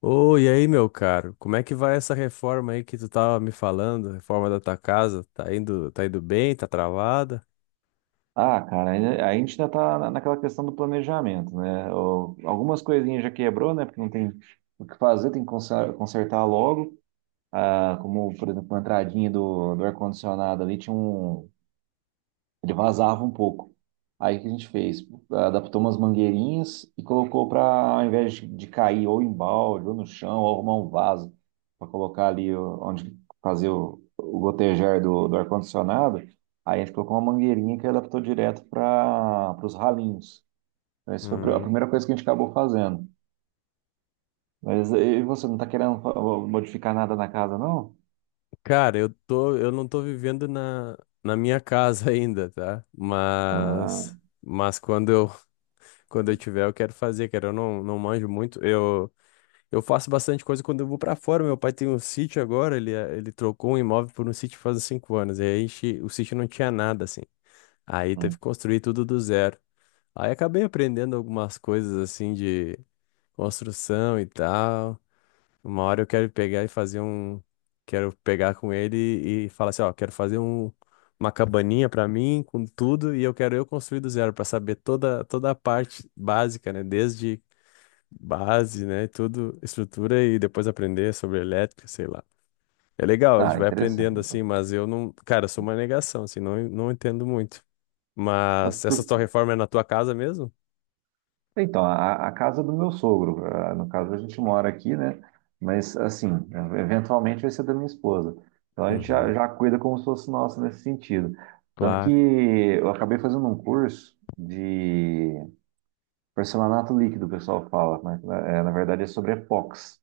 Ô, e aí, meu caro, como é que vai essa reforma aí que tu tava me falando? Reforma da tua casa, tá indo bem, tá travada? Ah, cara, aí a gente ainda tá naquela questão do planejamento, né? Algumas coisinhas já quebrou, né? Porque não tem o que fazer, tem que consertar logo. Ah, como, por exemplo, a entradinha do ar-condicionado ali tinha um, ele vazava um pouco. Aí o que a gente fez? Adaptou umas mangueirinhas e colocou para, ao invés de cair ou em balde, ou no chão, ou arrumar um vaso, para colocar ali onde fazer o gotejar do ar-condicionado, aí a gente colocou uma mangueirinha que adaptou direto para os ralinhos. Então, essa foi a a Hum. primeira coisa que a gente acabou fazendo. Mas e você não está querendo modificar nada na casa, não? Cara, eu não tô vivendo na minha casa ainda, tá? Ah, Mas quando eu tiver, eu quero fazer, cara, eu não manjo muito. Eu faço bastante coisa quando eu vou pra fora. Meu pai tem um sítio agora, ele trocou um imóvel por um sítio faz uns 5 anos. E aí, a o sítio não tinha nada, assim. Aí teve hum. que construir tudo do zero. Aí acabei aprendendo algumas coisas assim de construção e tal. Uma hora eu quero pegar e fazer um. Quero pegar com ele e falar assim, ó, quero fazer um, uma cabaninha pra mim com tudo e eu quero eu construir do zero pra saber toda, toda a parte básica, né? Desde base, né? Tudo, estrutura e depois aprender sobre elétrica, sei lá. É legal, a gente Ah, vai interessante. aprendendo assim, mas eu não. Cara, eu sou uma negação, assim, não entendo muito. Mas essa tua reforma é na tua casa mesmo? Então, a casa do meu sogro, ah, no caso a gente mora aqui, né? Mas assim, eventualmente vai ser da minha esposa. Então a gente já, Uhum, já cuida como se fosse nossa nesse sentido. Tanto que claro. eu acabei fazendo um curso de porcelanato líquido, o pessoal fala, mas na, é, na verdade é sobre epox.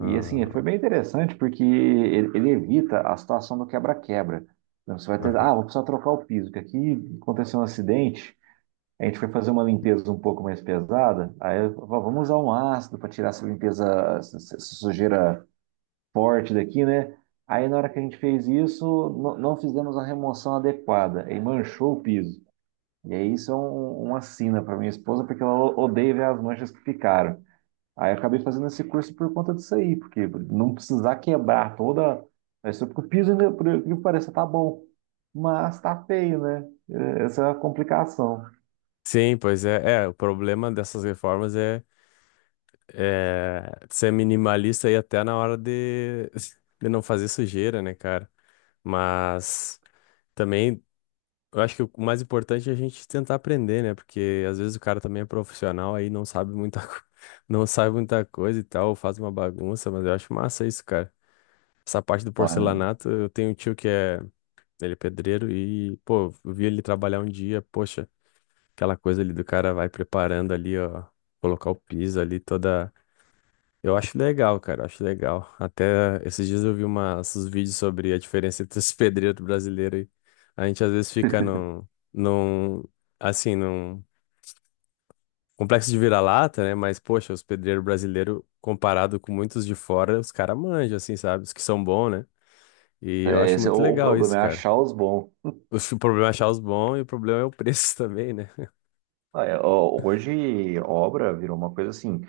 E assim, foi bem interessante porque ele evita a situação do quebra-quebra. Então, você vai ter, aham. ah, vou precisar trocar o piso, que aqui aconteceu um acidente. A gente foi fazer uma limpeza um pouco mais pesada, aí eu falei, vamos usar um ácido para tirar essa limpeza, essa sujeira forte daqui, né? Aí na hora que a gente fez isso, não fizemos a remoção adequada e manchou o piso. E aí isso é uma sina para minha esposa, porque ela odeia ver as manchas que ficaram. Aí eu acabei fazendo esse curso por conta disso aí, porque não precisar quebrar toda a estrutura, porque o piso, ainda, por incrível que pareça, tá bom, mas tá feio, né? É, essa é a complicação. Sim, pois é, o problema dessas reformas é ser minimalista e até na hora de, de não fazer sujeira, né, cara? Mas também eu acho que o mais importante é a gente tentar aprender, né? Porque às vezes o cara também é profissional aí não sabe muita, não sabe muita coisa e tal, faz uma bagunça, mas eu acho massa isso, cara. Essa parte do Pô, porcelanato, eu tenho um tio que é, ele é pedreiro e, pô, eu vi ele trabalhar um dia, poxa. Aquela coisa ali do cara vai preparando ali, ó, colocar o piso ali toda. Eu acho legal, cara, eu acho legal. Até esses dias eu vi umas, uns vídeos sobre a diferença entre os pedreiros brasileiros e a gente às vezes fica num, assim, num complexo de vira-lata, né? Mas, poxa, os pedreiros brasileiros, comparado com muitos de fora, os caras manjam, assim, sabe? Os que são bons, né? E eu é, acho esse é o, muito o legal problema, isso, é cara. achar os bons. O problema é achar os bons e o problema é o preço também, né? Ah, é, ó, hoje, obra virou uma coisa assim,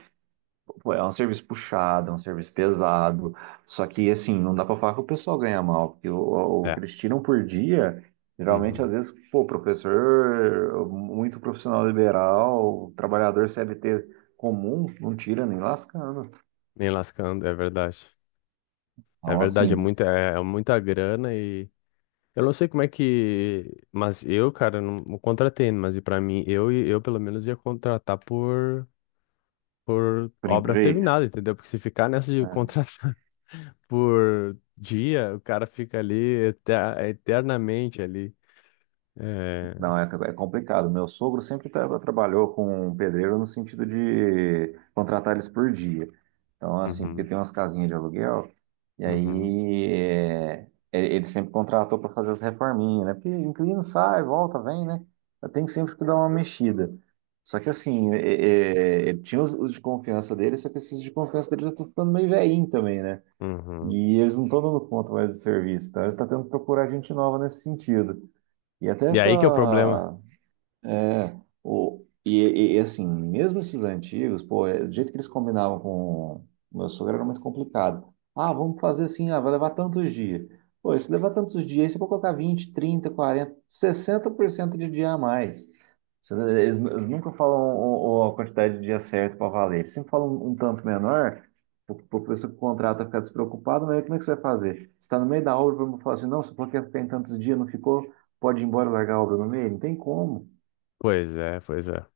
pô, é um serviço puxado, é um serviço pesado, só que, assim, não dá pra falar que o pessoal ganha mal, porque o que É. eles tiram por dia, geralmente, Uhum. às vezes, pô, professor, muito profissional liberal, trabalhador CLT comum, não tira nem lascando. Nem lascando, é verdade. É Então, verdade, é assim, muita, é é muita grana e eu não sei como é que, mas eu, cara, não contratei, mas e para mim, eu pelo menos ia contratar por por obra empreito. terminada, entendeu? Porque se ficar nessa de É. contratar por dia, o cara fica ali eternamente ali. É... Não, é, é complicado. Meu sogro sempre trabalhou com um pedreiro no sentido de contratar eles por dia. Então, assim, porque Uhum, tem umas casinhas de aluguel, e uhum, aí é, é- ele sempre contratou para fazer as reforminhas, né? Porque inquilino sai, volta, vem, né? Tem sempre que dar uma mexida. Só que, assim, é- é, ele tinha os de confiança dele, só que esses de confiança dele já estão ficando meio velhinho também, né? uhum. E eles não estão dando conta mais do serviço, então ele está tendo que procurar gente nova nesse sentido. E até E essa, aí que é o problema. é, o, e assim, mesmo esses antigos, pô, é, do jeito que eles combinavam com o meu sogro era muito complicado. Ah, vamos fazer assim, ah, vai levar tantos dias. Pô, e se levar tantos dias, você pode colocar vinte trinta quarenta sessenta por cento de dia a mais. Eles, eles nunca falam a quantidade de dia certo para valer. Eles sempre falam um tanto menor, para o professor que contrata ficar despreocupado, mas aí como é que você vai fazer? Você está no meio da obra, vamos falar assim, não, você falou que ia ficar em tantos dias, não ficou, pode ir embora e largar a obra no meio? Não tem como. Pois é, pois é.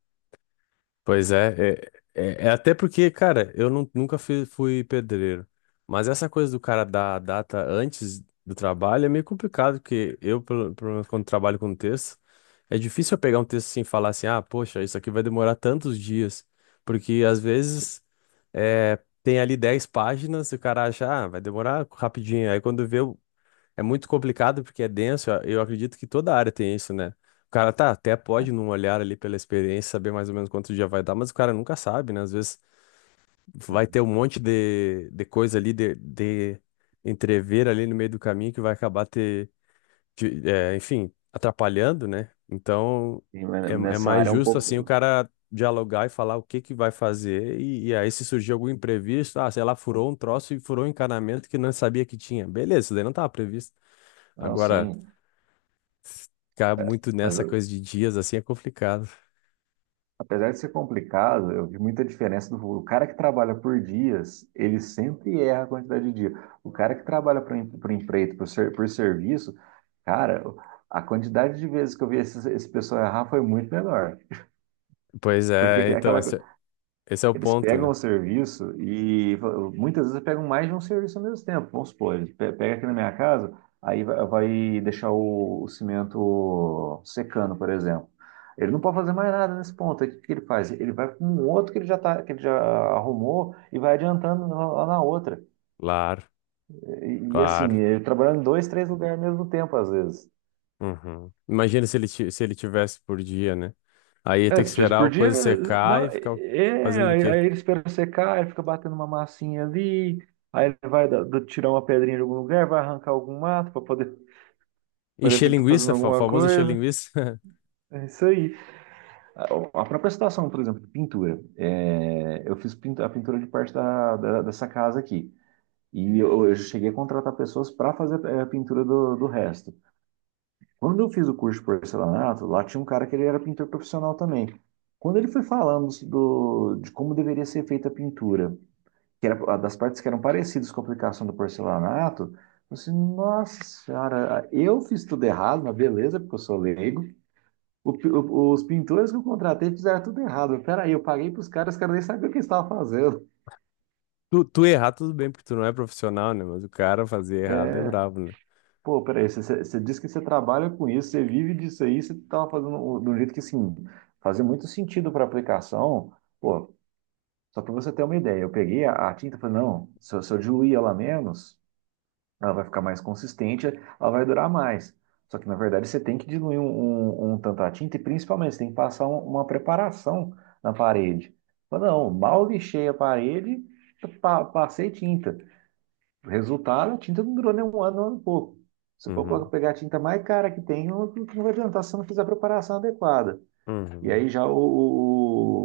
Pois é, é até porque, cara, eu nunca fui pedreiro, mas essa coisa do cara dar a data antes do trabalho é meio complicado, porque eu, pelo menos quando trabalho com texto, é difícil eu pegar um texto assim e falar assim, ah, poxa, isso aqui vai demorar tantos dias, porque às vezes é, tem ali 10 páginas e o cara acha, ah, vai demorar rapidinho, aí quando vê, é muito complicado porque é denso. Eu acredito que toda área tem isso, né? O cara tá, até pode, num olhar ali pela experiência, saber mais ou menos quanto dia vai dar, mas o cara nunca sabe, né? Às vezes vai ter um monte de coisa ali, de entrever ali no meio do caminho que vai acabar te, é, enfim, atrapalhando, né? Então Sim, é, mas é nessa mais área é um justo assim o pouco. cara dialogar e falar o que que vai fazer e, aí se surgir algum imprevisto, ah, sei lá, furou um troço e furou um encanamento que não sabia que tinha. Beleza, isso daí não estava previsto. Não, Agora sim. ficar É, muito mas nessa coisa eu- de dias assim é complicado. apesar de ser complicado, eu vi muita diferença do o cara que trabalha por dias, ele sempre erra a quantidade de dia. O cara que trabalha por empreito, por serviço, cara, a quantidade de vezes que eu vi esse pessoal errar foi muito menor. Pois Porque é, é então, aquela, esse é o eles ponto, pegam né? o serviço e muitas vezes pegam mais de um serviço ao mesmo tempo. Vamos supor, ele pega aqui na minha casa, aí vai deixar o cimento secando, por exemplo. Ele não pode fazer mais nada nesse ponto. Aí o que que ele faz? Ele vai com um outro que ele já tá, que ele já arrumou e vai adiantando lá na outra. Claro, E assim, claro. ele trabalhando em dois, três lugares ao mesmo tempo, às vezes. Uhum. Imagina se ele, se ele tivesse por dia, né? Aí ia ter É, que se tivesse esperar por a dia, coisa secar não, e é, ficar é, fazendo o quê? aí ele espera secar, ele fica batendo uma massinha ali, aí ele vai tirar uma pedrinha de algum lugar, vai arrancar algum mato para poder Encher parecer que tá fazendo linguiça, alguma famoso encher coisa. linguiça. É isso aí. A, a própria situação, por exemplo, de pintura. É, eu fiz a pintura de parte da dessa casa aqui. E eu cheguei a contratar pessoas para fazer eh, a pintura do resto. Quando eu fiz o curso de porcelanato, lá tinha um cara que ele era pintor profissional também. Quando ele foi falando de como deveria ser feita a pintura, que era das partes que eram parecidas com a aplicação do porcelanato, eu falei assim, nossa senhora, eu fiz tudo errado, mas beleza, porque eu sou leigo. Os pintores que eu contratei fizeram tudo errado. Peraí, eu paguei para os caras nem sabiam o que eles estavam fazendo. Tu errar, tudo bem, porque tu não é profissional, né? Mas o cara fazer errado é É. brabo, né? Pô, peraí, você disse que você trabalha com isso, você vive disso aí, você estava fazendo de um jeito que, assim, fazia muito sentido para a aplicação. Pô, só para você ter uma ideia, eu peguei a tinta e falei, não, se eu diluir ela menos, ela vai ficar mais consistente, ela vai durar mais. Só que, na verdade, você tem que diluir um tanto a tinta e, principalmente, você tem que passar uma preparação na parede. Eu falei, não, mal lixei a parede, passei tinta. Resultado, a tinta não durou nem um ano, um ano e pouco. Você Uhum, pode pegar a tinta mais cara que tem, não vai adiantar se você não fizer a preparação adequada. E uhum, aí já o-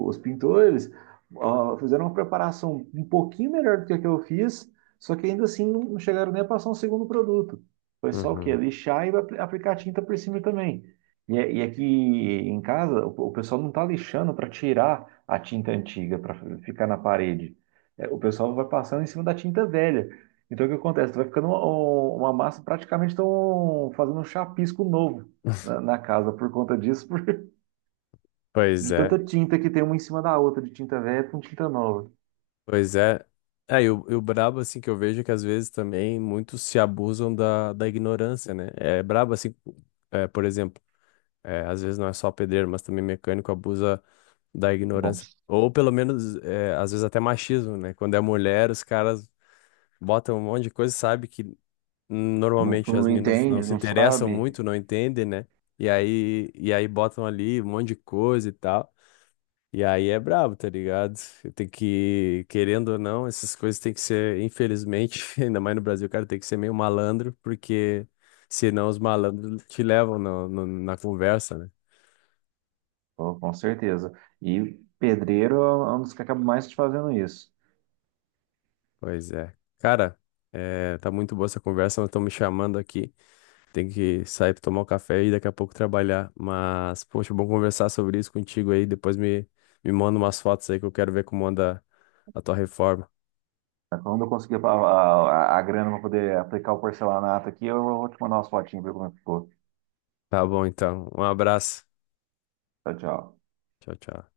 o- os pintores ó, fizeram uma preparação um pouquinho melhor do que a que eu fiz, só que ainda assim não chegaram nem a passar um segundo produto. Foi só o quê? uhum. Lixar e aplicar tinta por cima também. E, e aqui em casa, o pessoal não está lixando para tirar a tinta antiga, para ficar na parede. É, o pessoal vai passando em cima da tinta velha. Então o que acontece? Vai ficando uma massa, praticamente estão fazendo um chapisco novo na casa por conta disso, Pois de é. tanta tinta que tem uma em cima da outra, de tinta velha com tinta nova. Pois é. É, e o brabo, assim, que eu vejo é que às vezes também muitos se abusam da ignorância, né? É brabo, assim, é, por exemplo, é, às vezes não é só pedreiro, mas também mecânico abusa da Bom, ignorância. Ou pelo menos, é, às vezes até machismo, né? Quando é mulher, os caras botam um monte de coisa, sabe que não, tu normalmente as não minas não entende, se não interessam sabe, muito, não entendem, né? E aí botam ali um monte de coisa e tal. E aí é brabo, tá ligado? Tem que, querendo ou não, essas coisas tem que ser, infelizmente, ainda mais no Brasil, cara, tem que ser meio malandro, porque senão os malandros te levam na conversa, né? pô, com certeza. E pedreiro é um dos que acaba mais te fazendo isso. Pois é. Cara, é, tá muito boa essa conversa, mas estão me chamando aqui. Tem que sair pra tomar um café e daqui a pouco trabalhar. Mas, poxa, bom conversar sobre isso contigo aí. Depois me manda umas fotos aí que eu quero ver como anda a tua reforma. Quando eu conseguir a grana para poder aplicar o porcelanato aqui, eu vou te mandar umas fotinhas para ver como é que ficou. Tá bom, então. Um abraço. Tchau, tchau. Tchau, tchau.